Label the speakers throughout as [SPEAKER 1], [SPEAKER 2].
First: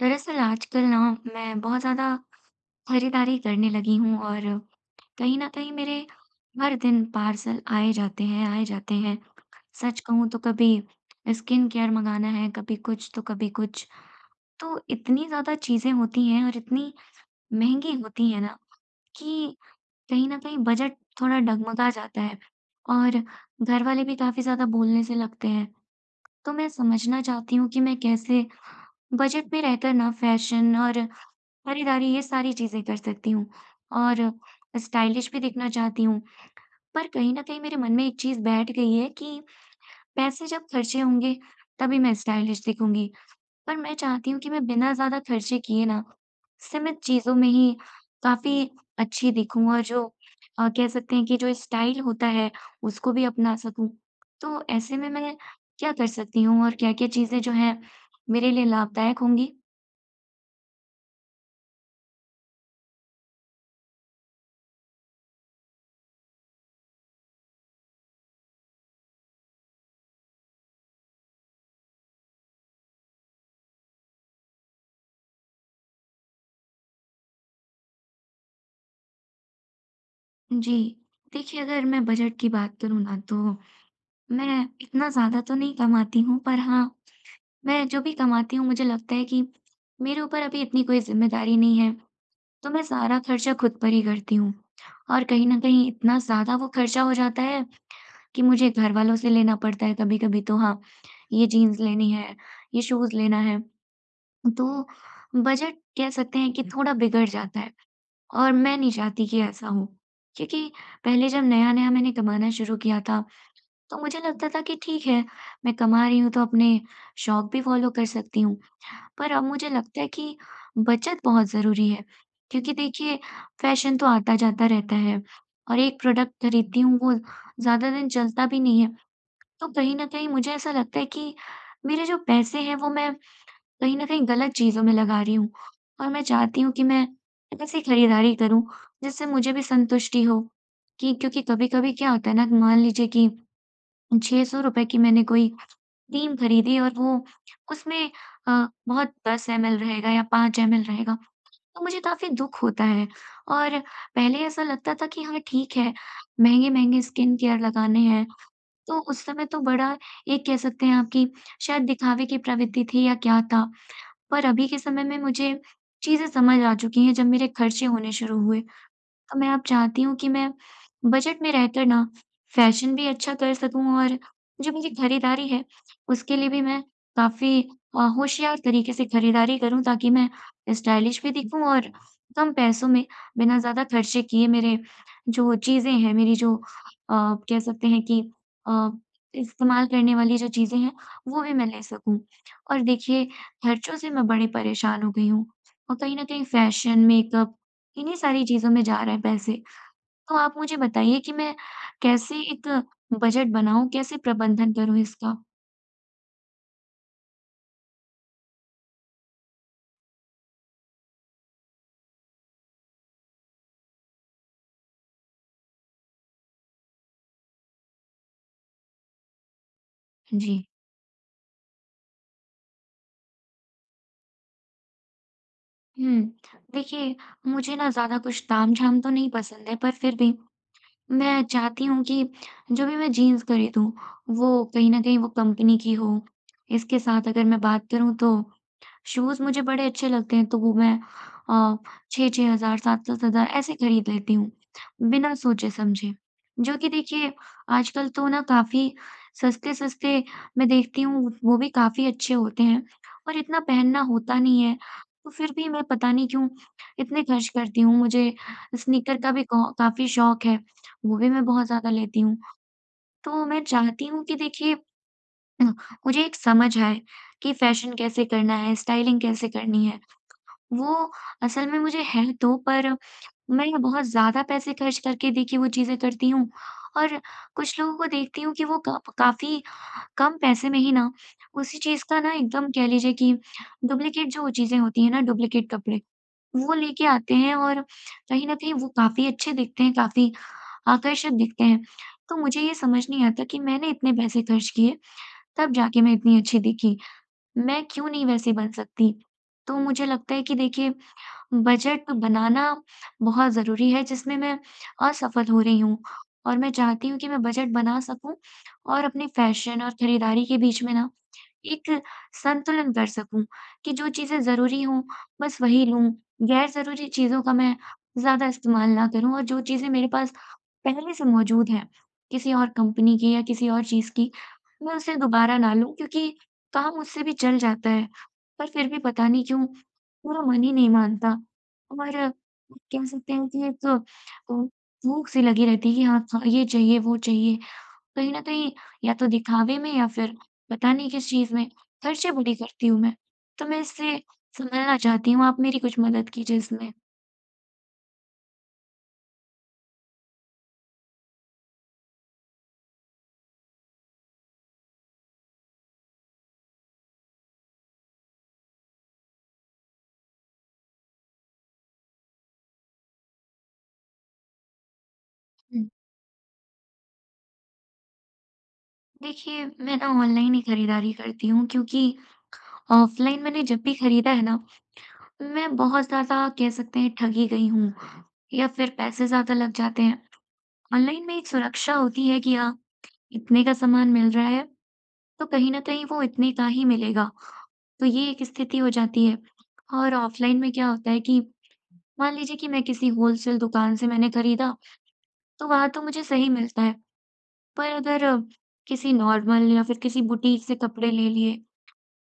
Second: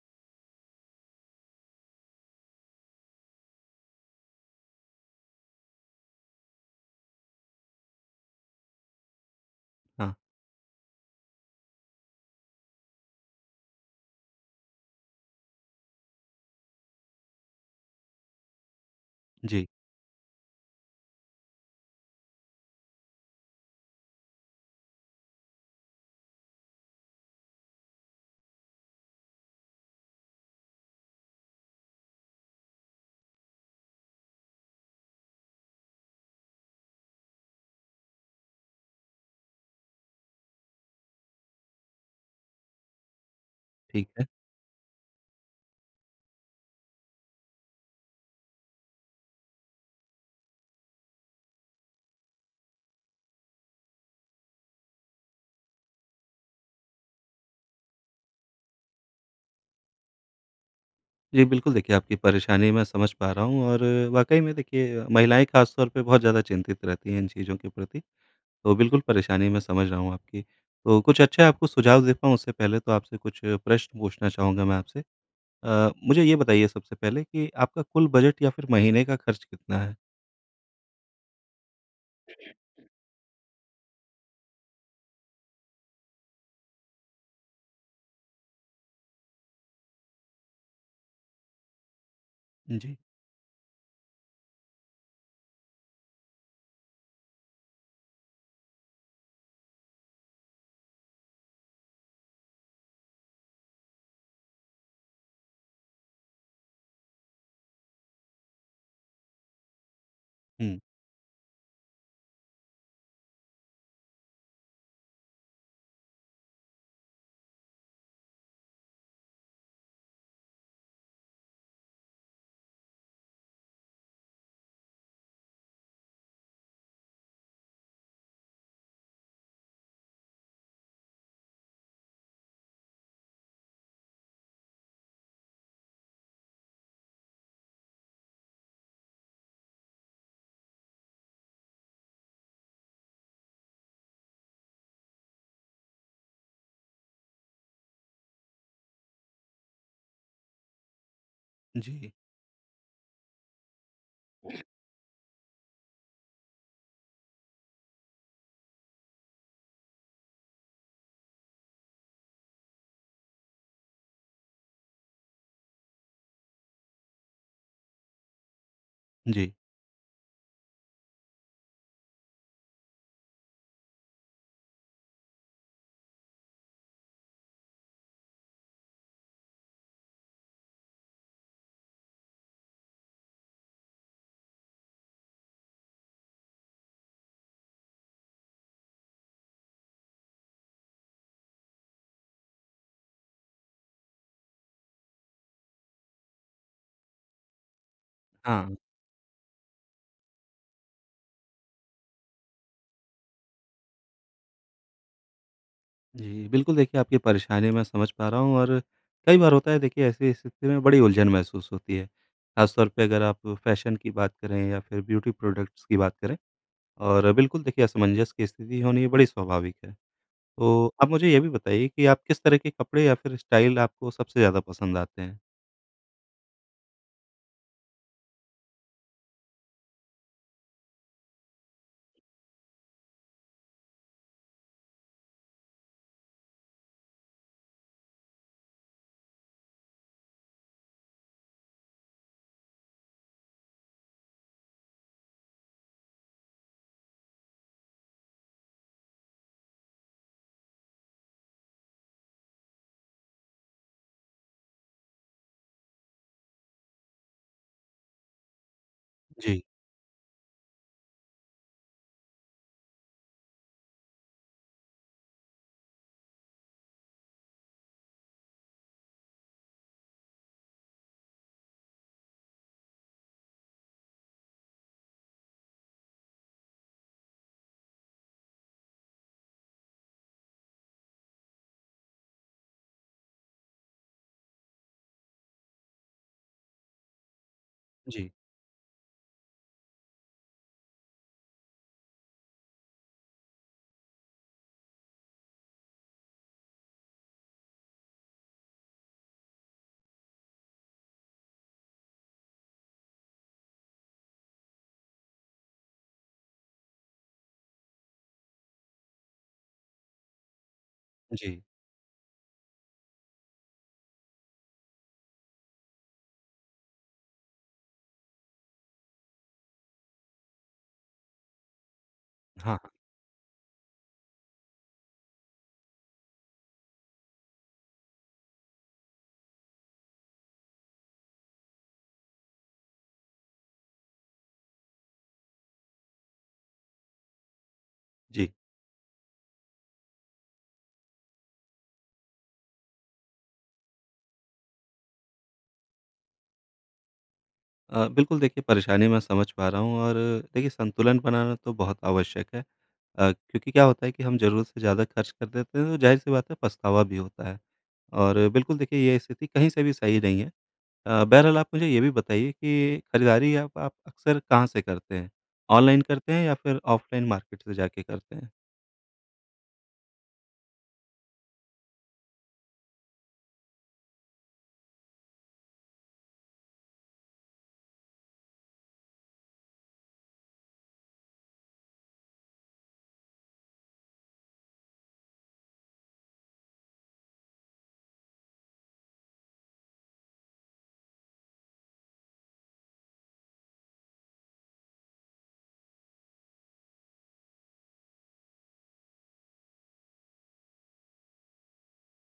[SPEAKER 1] दरअसल आजकल ना मैं बहुत ज़्यादा खरीदारी करने लगी हूँ और कहीं न कहीं मेरे हर दिन पार्सल आए जाते हैं। सच
[SPEAKER 2] हाँ,
[SPEAKER 1] कहूँ तो कभी स्किन केयर मँगाना है, कभी कुछ तो कभी कुछ। तो इतनी ज़्यादा चीज़ें होती हैं और इतनी महँगी होती हैं ना कि
[SPEAKER 2] जी,
[SPEAKER 1] कहीं न कहीं बजट थोड़ा डगमगा जाता है और घर वाले भी काफ़ी ज़्यादा बोलने से लगते हैं। तो मैं समझना चाहती हूँ कि मैं कैसे बजट में रहकर ना फैशन और खरीदारी ये सारी चीज़ें कर सकती हूँ और स्टाइलिश भी दिखना चाहती हूँ। पर कहीं न कहीं मेरे मन में एक चीज़ बैठ गई है कि पैसे जब खर्चे होंगे तभी मैं स्टाइलिश दिखूँगी। पर मैं
[SPEAKER 2] ठीक है।
[SPEAKER 1] चाहती हूँ कि मैं बिना ज़्यादा खर्चे किए ना सीमित चीज़ों में ही काफ़ी अच्छी दिखूँ और जो कह सकते हैं कि जो स्टाइल होता है उसको भी अपना सकूँ। तो ऐसे में मैं क्या कर सकती हूँ और क्या-क्या चीज़ें जो हैं मेरे लिए लाभदायक होंगी?
[SPEAKER 2] जी, बिल्कुल देखिए आपकी परेशानी मैं समझ पा रहा हूँ और वाक़ई में देखिए महिलाएँ ख़ास तौर पे बहुत ज़्यादा चिंतित रहती हैं इन चीज़ों के प्रति, तो बिल्कुल परेशानी मैं समझ रहा हूँ आपकी। तो कुछ अच्छे आपको सुझाव दे पाऊँ उससे पहले तो आपसे कुछ प्रश्न पूछना चाहूँगा मैं आपसे। मुझे ये बताइए सबसे पहले कि आपका कुल बजट या फिर महीने का खर्च कितना है?
[SPEAKER 1] जी। देखिए, अगर मैं बजट की बात करूँ ना, तो मैं इतना ज़्यादा तो नहीं कमाती हूँ, पर हाँ, मैं जो भी कमाती हूँ, मुझे लगता है कि मेरे ऊपर अभी इतनी कोई ज़िम्मेदारी नहीं है, तो मैं
[SPEAKER 2] जी।
[SPEAKER 1] सारा खर्चा खुद पर ही करती हूँ। और कहीं न कहीं इतना ज़्यादा वो खर्चा हो जाता है कि मुझे घरवालों से लेना पड़ता है कभी-कभी, तो हाँ, ये जीन्स लेनी है, ये शूज़ लेना है। तो बजट कह सकते हैं कि थोड़ा बिगड़ जाता है। और मैं नहीं चाहती कि ऐसा हो। क्योंकि
[SPEAKER 2] हुँ।
[SPEAKER 1] पहले जब नया-नया मैंने कमाना शुरू किया था, तो मुझे लगता था कि ठीक है, मैं कमा रही हूँ तो अपने शौक भी फ़ॉलो कर सकती हूँ। पर अब मुझे लगता है कि बचत बहुत ज़रूरी है, क्योंकि देखिए फ़ैशन तो आता-जाता रहता है और एक प्रोडक्ट खरीदती हूँ वो ज़्यादा दिन चलता भी नहीं है। तो कहीं न कहीं मुझे ऐसा लगता है कि मेरे जो पैसे हैं वो मैं कहीं न कहीं गलत चीज़ों में लगा रही हूँ। और मैं चाहती हूँ कि मैं ऐसी खरीदारी करूँ जिससे मुझे भी संतुष्टि हो, कि क्योंकि कभी-कभी क्या होता है ना, मान लीजिए कि ₹600 की मैंने कोई क्रीम खरीदी और वो उसमें बहुत 10 एमएल रहेगा या 5 एमएल रहेगा, तो मुझे
[SPEAKER 2] जी,
[SPEAKER 1] काफ़ी दुःख होता है। और पहले ऐसा लगता था कि हाँ, ठीक है, महँगे-महँगे स्किन केयर लगाने हैं, तो उस समय तो बड़ा एक कह सकते हैं आप कि शायद दिखावे की प्रवृत्ति थी या क्या था। पर अभी के समय में मुझे चीज़ें समझ आ चुकी हैं, जब मेरे खर्चे होने शुरू हुए। तो मैं
[SPEAKER 2] जी।
[SPEAKER 1] अब चाहती हूँ कि मैं बजट में रहकर ना फैशन भी अच्छा कर सकूँ और जो मेरी खरीदारी है उसके लिए भी मैं काफ़ी होशियार तरीके से खरीदारी करूँ, ताकि मैं स्टाइलिश भी दिखूँ और कम पैसों में बिना ज़्यादा खर्चे किए मेरे जो चीज़ें हैं, मेरी जो कह सकते हैं कि अ, इस्तेमाल करने वाली जो चीज़ें हैं वो भी मैं ले सकूँ। और देखिए खर्चों से मैं बड़ी परेशान हो गई हूँ और कहीं न कहीं फैशन, मेकअप, इन्हीं सारी चीज़ों
[SPEAKER 2] हाँ।
[SPEAKER 1] में जा रहे हैं पैसे। तो आप मुझे बताइए कि मैं कैसे एक बजट बनाऊँ, कैसे प्रबंधन करूँ इसका?
[SPEAKER 2] जी, बिल्कुल देखिए आपकी परेशानी मैं समझ पा रहा हूँ और कई बार होता है देखिए ऐसी स्थिति में बड़ी उलझन महसूस होती है। ख़ासतौर पे अगर आप फ़ैशन की बात करें या फिर ब्यूटी प्रोडक्ट्स की बात करें और बिल्कुल देखिए असमंजस की स्थिति होनी ये बड़ी स्वाभाविक है।
[SPEAKER 1] जी।
[SPEAKER 2] तो आप मुझे ये भी बताइए कि आप किस तरह के कपड़े या फिर स्टाइल आपको सबसे ज़्यादा पसंद आते हैं?
[SPEAKER 1] हुँ, देखिए, मुझे ना ज़्यादा कुछ तामझाम तो नहीं पसंद है, पर फिर भी मैं चाहती हूँ कि जो भी मैं जीन्स खरीदूँ, वो कहीं न कहीं वो कंपनी की हो। इसके साथ अगर मैं बात करूँ, तो शूज़ मुझे बड़े अच्छे लगते हैं, तो वो मैं अ, 6-6 हज़ार 7-7 हज़ार ऐसे खरीद लेती हूँ, बिना सोचे-समझे। जो कि देखिए आजकल तो ना काफ़ी सस्ते-सस्ते मैं देखती हूँ, वो भी काफ़ी अच्छे होते हैं और इतना पहनना होता नहीं है। तो फिर भी मैं पता नहीं क्यों इतने खर्च करती हूँ। मुझे स्नीकर का भी
[SPEAKER 2] जी,
[SPEAKER 1] कौ काफ़ी शौक है, वो भी मैं बहुत ज़्यादा लेती हूँ। तो मैं चाहती हूँ कि देखिए अ, मुझे एक समझ आए कि फ़ैशन कैसे करना है, स्टाइलिंग कैसे करनी है। वो असल में मुझे है तो, पर मैं बहुत ज़्यादा पैसे खर्च करके देखिए वो चीज़ें करती हूँ और कुछ लोगों को देखती हूँ कि वो क काफ़ी कम पैसे में ही ना उसी चीज़ का ना एकदम कह लीजिए कि डुप्लीकेट जो चीज़ें होती हैं ना, डुप्लीकेट कपड़े, वो लेके आते हैं और
[SPEAKER 2] जी,
[SPEAKER 1] कहीं न कहीं वो काफ़ी अच्छे दिखते हैं, काफ़ी आकर्षक दिखते हैं। तो मुझे ये समझ नहीं आता कि मैंने इतने पैसे खर्च किए, तब जाके मैं इतनी अच्छी दिखी। मैं क्यों नहीं वैसी बन सकती? तो मुझे लगता है कि देखिए बजट तो बनाना बहुत ज़रूरी है, जिसमें मैं असफल हो रही हूँ। और मैं चाहती हूँ कि मैं बजट बना सकूँ और अपने फ़ैशन और खरीदारी के बीच में ना
[SPEAKER 2] जी।
[SPEAKER 1] एक संतुलन कर सकूँ कि जो चीज़ें ज़रूरी हों, बस वही लूँ। गैर ज़रूरी चीज़ों का मैं ज़्यादा इस्तेमाल ना करूँ, और जो चीज़ें मेरे पास पहले से मौजूद है, किसी और
[SPEAKER 2] हाँ, हाँ।
[SPEAKER 1] कंपनी की या किसी और चीज़ की, मैं उसे दोबारा ना लूँ, क्योंकि काम उससे भी चल जाता है। पर फिर भी पता नहीं क्यों मेरा मन ही नहीं मानता, और कह सकते हैं कि एक अ, भूख सी लगी रहती है कि हाँ, ख ये चाहिए, वो चाहिए। कहीं न
[SPEAKER 2] जी।
[SPEAKER 1] कहीं या तो दिखावे में या फिर पता नहीं किस चीज़ में खर्चे बड़ी करती हूँ मैं। तो मैं इससे संभलना चाहती हूँ, आप मेरी कुछ मदद कीजिए इसमें।
[SPEAKER 2] बिल्कुल देखिए परेशानी मैं समझ पा रहा हूँ और देखिए संतुलन बनाना तो बहुत आवश्यक है। क्योंकि क्या होता है कि हम ज़रूरत से ज़्यादा खर्च कर देते हैं तो ज़ाहिर-सी बात है पछतावा भी होता है। और बिल्कुल देखिए ये स्थिति कहीं से भी सही नहीं है। बहरहाल आप मुझे ये भी बताइए कि खरीदारी आप अक्सर कहाँ से करते हैं?
[SPEAKER 1] हुँ।
[SPEAKER 2] ऑनलाइन करते हैं या फिर ऑफ़लाइन मार्केट से जाके करते हैं?
[SPEAKER 1] देखिए, मैं ना ऑनलाइन ही खरीदारी करती हूँ, क्योंकि ऑफलाइन मैंने जब भी खरीदा है ना, मैं बहुत ज़्यादा कह सकते हैं ठगी गई हूँ या फिर पैसे ज़्यादा लग जाते हैं। ऑनलाइन में एक सुरक्षा होती है कि हाँ, इतने का सामान मिल रहा है तो कहीं न कहीं वो इतने का ही मिलेगा, तो ये एक स्थिति हो जाती है। और ऑफलाइन में क्या होता है कि मान लीजिए कि मैं किसी होलसेल दुकान से मैंने खरीदा, तो वहाँ तो मुझे सही मिलता है, पर अगर किसी नॉर्मल या फिर किसी बुटीक से कपड़े ले लिए,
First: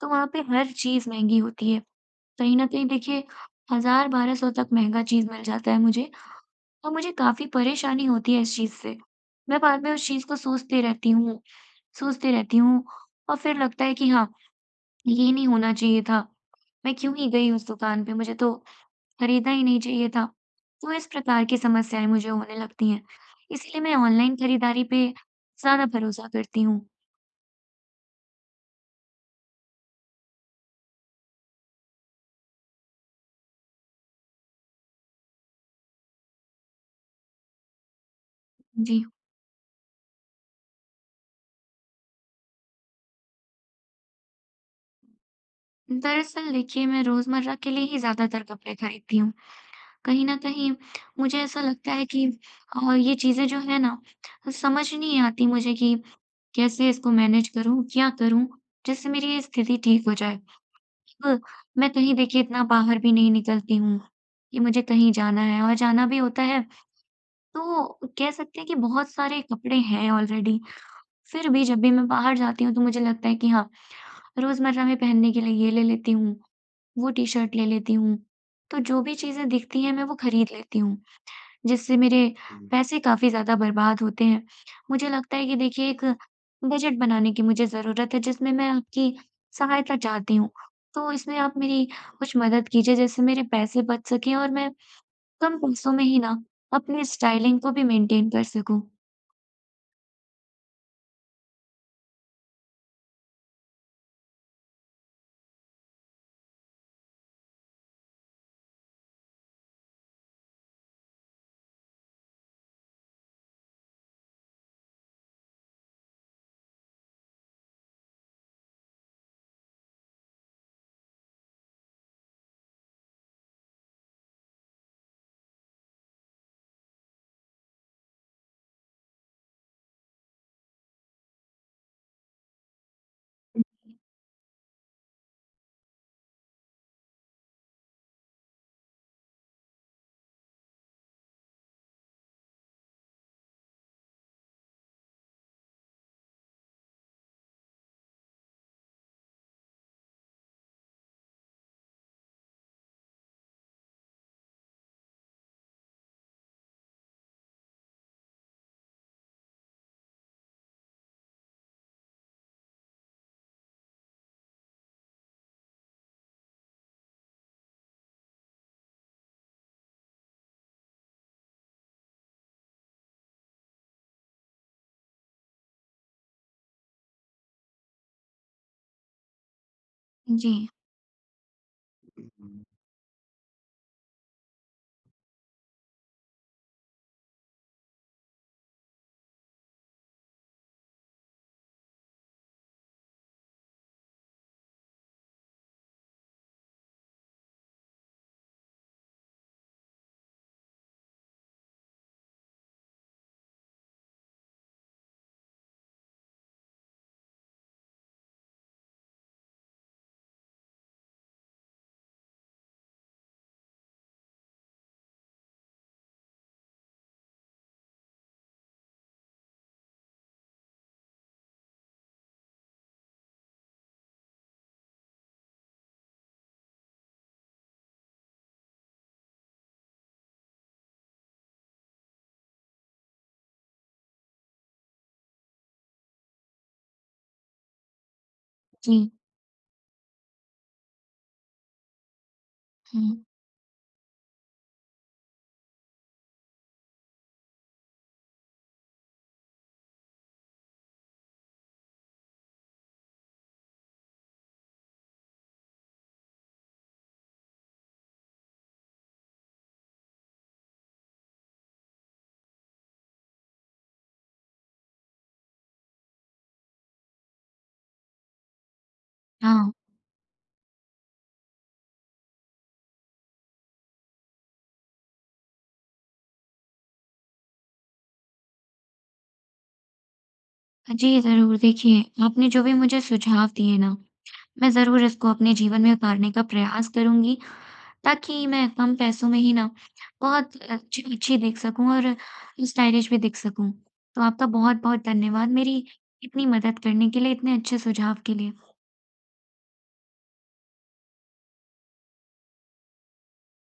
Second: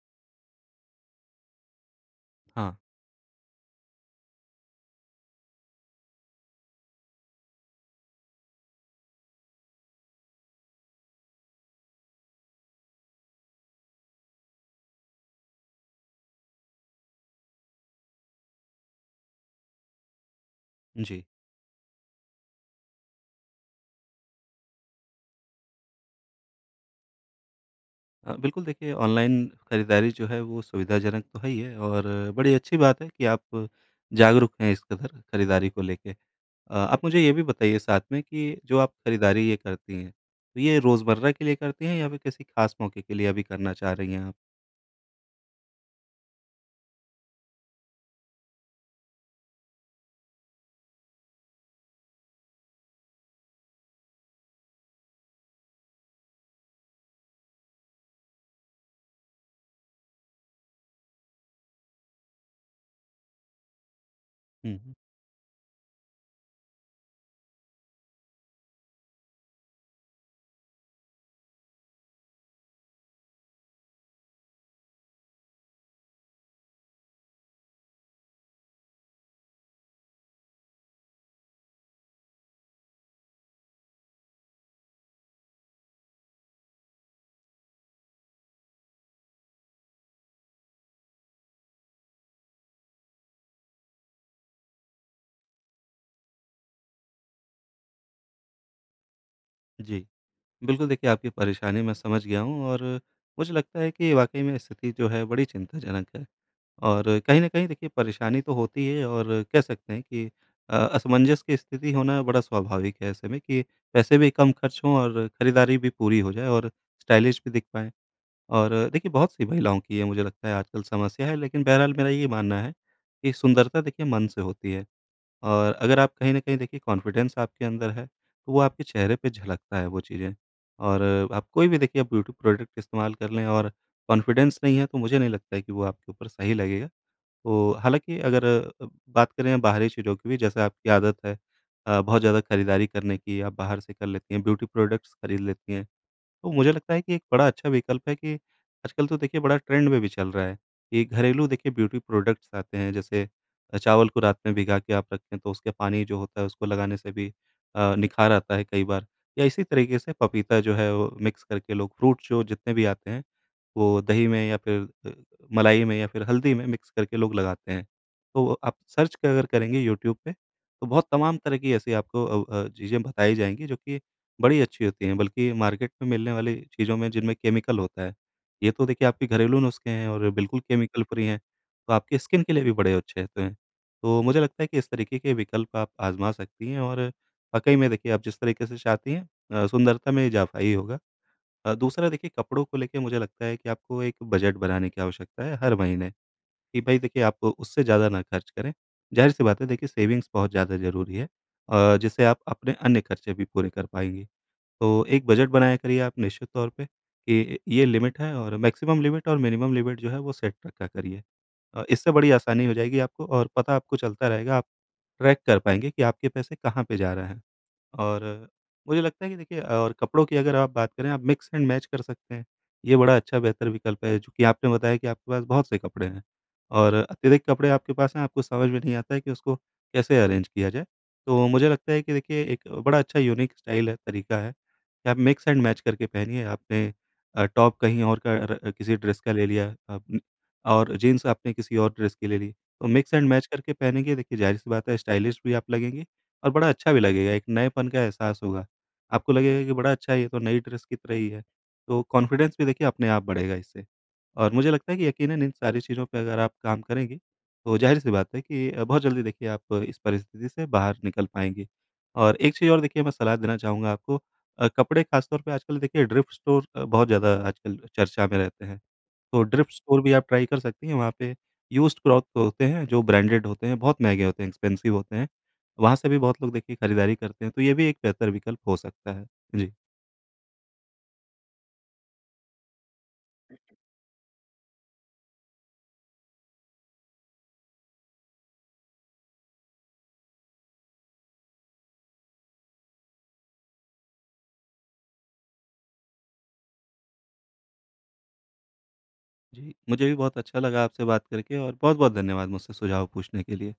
[SPEAKER 1] तो वहाँ पे हर चीज़ महँगी होती है। कहीं न
[SPEAKER 2] हाँ,
[SPEAKER 1] कहीं देखिए 1000-1200 तक महँगा चीज़ मिल जाता है मुझे, और मुझे काफ़ी परेशानी होती है इस चीज़ से। मैं बाद में उस चीज़ को सोचती रहती हूँ और फिर लगता है कि हाँ, ये नहीं होना चाहिए था। मैं क्यों ही गई उस दुकान पे, मुझे तो खरीदना ही नहीं चाहिए था। तो इस
[SPEAKER 2] जी।
[SPEAKER 1] प्रकार की समस्याएँ मुझे होने लगती हैं। इसीलिए मैं ऑनलाइन खरीदारी पे ज़्यादा भरोसा करती हूँ।
[SPEAKER 2] बिल्कुल देखिए ऑनलाइन खरीदारी जो है वो सुविधाजनक तो है ही है और बड़ी अच्छी बात है कि आप जागरूक हैं इस कदर खरीदारी को लेके। आप मुझे ये भी बताइए साथ में कि जो आप
[SPEAKER 1] जी,
[SPEAKER 2] खरीदारी ये करती हैं, तो ये रोज़मर्रा के लिए करती हैं या फिर किसी ख़ास मौके के लिए अभी करना चाह रही हैं आप?
[SPEAKER 1] दरअसल देखिए मैं रोज़मर्रा के लिए ही ज़्यादातर कपड़े खरीदती हूँ। कहीं न कहीं मुझे ऐसा लगता है कि ये चीज़ें जो है ना समझ नहीं आती मुझे कि कैसे इसको मैनेज करूँ, क्या करूँ जिससे मेरी ये स्थिति ठीक हो जाए। अब मैं कहीं देखिए इतना बाहर भी नहीं निकलती हूँ कि
[SPEAKER 2] हुँ,
[SPEAKER 1] मुझे
[SPEAKER 2] हुँ।
[SPEAKER 1] कहीं जाना है, और जाना भी होता है तो कह सकते हैं कि बहुत सारे कपड़े हैं ऑलरेडी। फिर भी जब भी मैं बाहर जाती हूँ तो मुझे लगता है कि हाँ, रोज़मर्रा में पहनने के लिए ये ले लेती हूँ, वो टी-शर्ट ले लेती हूँ। तो जो भी चीज़ें दिखती हैं मैं वो खरीद लेती हूँ, जिससे मेरे हुँ। पैसे काफ़ी ज़्यादा बर्बाद होते हैं। मुझे लगता है कि देखिए एक बजट बनाने की मुझे ज़रूरत है, जिसमें मैं आपकी सहायता चाहती हूँ। तो इसमें आप मेरी कुछ मदद कीजिए, जिससे मेरे पैसे बच सकें और मैं कम पैसों में ही ना अपनी स्टाइलिंग को भी मेंटेन कर सकूँ।
[SPEAKER 2] जी, बिल्कुल देखिए आपकी परेशानी मैं समझ गया हूँ और मुझे लगता है कि वाक़ई में स्थिति जो है बड़ी चिंताजनक है और कहीं न कहीं देखिए परेशानी तो होती है और कह सकते हैं कि असमंजस की स्थिति होना बड़ा स्वाभाविक है ऐसे में कि पैसे भी कम खर्च हों और खरीदारी भी पूरी हो जाए और स्टाइलिश भी दिख पाएँ। और देखिए बहुत सी महिलाओं की ये मुझे लगता है आजकल समस्या है लेकिन बहरहाल मेरा ये मानना है कि सुंदरता देखिए मन से होती है और अगर आप कहीं न कहीं देखिए कॉन्फिडेंस आपके अंदर है, तो वो आपके चेहरे पे झलकता है वो चीज़ें। और आप कोई भी देखिए आप ब्यूटी प्रोडक्ट इस्तेमाल कर लें और कॉन्फिडेंस नहीं है तो मुझे नहीं लगता है कि वो आपके ऊपर सही लगेगा। तो हालाँकि अगर बात करें बाहरी चीज़ों की भी जैसे आपकी आदत है बहुत ज़्यादा खरीदारी करने की, आप बाहर से कर लेती हैं, ब्यूटी प्रोडक्ट्स खरीद लेती हैं। तो मुझे लगता है कि एक बड़ा अच्छा विकल्प है कि आजकल तो देखिए बड़ा ट्रेंड में भी चल रहा है कि घरेलू देखिए ब्यूटी प्रोडक्ट्स आते हैं जैसे चावल को रात में भिगा के आप रखें तो उसके पानी जो होता है उसको लगाने से भी निखार आता है कई बार या इसी तरीके से पपीता जो है वो मिक्स करके लोग फ्रूट जो जितने भी आते हैं वो दही में या फिर मलाई में या फिर हल्दी में मिक्स करके लोग लगाते हैं तो आप सर्च कर अगर करेंगे यूट्यूब पे तो बहुत तमाम तरह की ऐसी आपको चीज़ें बताई जाएंगी जो कि बड़ी अच्छी होती हैं, बल्कि मार्केट में मिलने वाली चीज़ों में जिनमें केमिकल होता है, ये तो देखिए आपके घरेलू नुस्खे हैं और
[SPEAKER 1] जी,
[SPEAKER 2] बिल्कुल केमिकल फ्री हैं, तो आपकी स्किन के लिए भी बड़े अच्छे होते हैं। तो मुझे लगता है कि इस तरीके के विकल्प आप आज़मा सकती हैं और वाक़ई में देखिए आप जिस तरीके से चाहती हैं सुंदरता में इज़ाफ़ा ही होगा। दूसरा देखिए कपड़ों को लेके मुझे लगता है कि आपको एक बजट बनाने की आवश्यकता है हर महीने, कि भई देखिए आप उससे ज़्यादा ना खर्च करें। ज़ाहिर-सी बात है देखिए सेविंग्स बहुत ज़्यादा ज़रूरी है जिससे आप अपने अन्य खर्चे भी पूरे कर पाएँगी। तो एक बजट बनाया करिए आप निश्चित तौर पे कि ये लिमिट है और मैक्सिमम लिमिट और मिनिमम लिमिट जो है वो सेट रखा करिए। इससे बड़ी आसानी हो जाएगी आपको और पता आपको चलता रहेगा, आप ट्रैक कर पाएँगे कि आपके पैसे कहाँ पे जा रहे हैं। और मुझे लगता है कि देखिए और कपड़ों की अगर आप बात करें, आप मिक्स एंड मैच कर सकते हैं। ये बड़ा अच्छा बेहतर विकल्प है, चूँकि आपने बताया कि आपके पास बहुत से कपड़े हैं और अत्यधिक कपड़े आपके पास हैं, आपको समझ में नहीं आता है कि उसको कैसे अरेंज किया जाए। तो मुझे लगता है कि देखिए एक बड़ा अच्छा यूनिक स्टाइल है, तरीका है कि आप मिक्स एंड मैच करके पहनिए। आपने टॉप कहीं और का र किसी
[SPEAKER 1] जी।
[SPEAKER 2] ड्रेस का ले लिया आपन और जीन्स आपने किसी और ड्रेस की ले ली। तो मिक्स
[SPEAKER 1] हुँ,
[SPEAKER 2] एंड मैच करके पहनेंगे, देखिए ज़ाहिर-सी बात है स्टाइलिश भी आप लगेंगे और बड़ा अच्छा भी लगेगा, एक नएपन का एहसास होगा। आपको लगेगा कि बड़ा अच्छा है, ये तो नई ड्रेस की तरह ही है, तो कॉन्फिडेंस भी देखिए अपने आप बढ़ेगा इससे। और मुझे लगता है कि यकीनन इन सारी चीज़ों पे अगर आप काम करेंगी, तो ज़ाहिर-सी बात है कि बहुत जल्दी देखिए आप इस परिस्थिति से बाहर निकल पाएँगी। और एक चीज़ और देखिए मैं सलाह देना चाहूँगा आपको कपड़े ख़ासतौर पे आजकल देखिए थ्रिफ्ट स्टोर बहुत ज़्यादा आजकल चर्चा में रहते हैं। तो
[SPEAKER 1] हाँ।
[SPEAKER 2] थ्रिफ्ट स्टोर भी आप ट्राई कर सकती हैं, वहाँ पे यूज्ड क्लॉथ होते हैं, जो ब्रांडेड होते हैं, बहुत महँगे होते हैं, एक्सपेंसिव होते हैं। वहाँ से भी बहुत लोग देखिए खरीदारी करते हैं, तो ये भी एक बेहतर विकल्प हो सकता है। जी।
[SPEAKER 1] जी, ज़रूर, देखिए आपने जो भी मुझे सुझाव दिए ना मैं ज़रूर इसको अपने जीवन में उतारने का प्रयास करूँगी, ताकि मैं कम पैसों में ही ना बहुत अच्छी अच्छी देख सकूँ और स्टाइलिश भी दिख सकूँ। तो आपका बहुत-बहुत धन्यवाद मेरी इतनी मदद करने के लिए, इतने अच्छे सुझाव के लिए।
[SPEAKER 2] जी, मुझे भी बहुत अच्छा लगा आपसे बात करके और बहुत-बहुत धन्यवाद मुझसे सुझाव पूछने के लिए।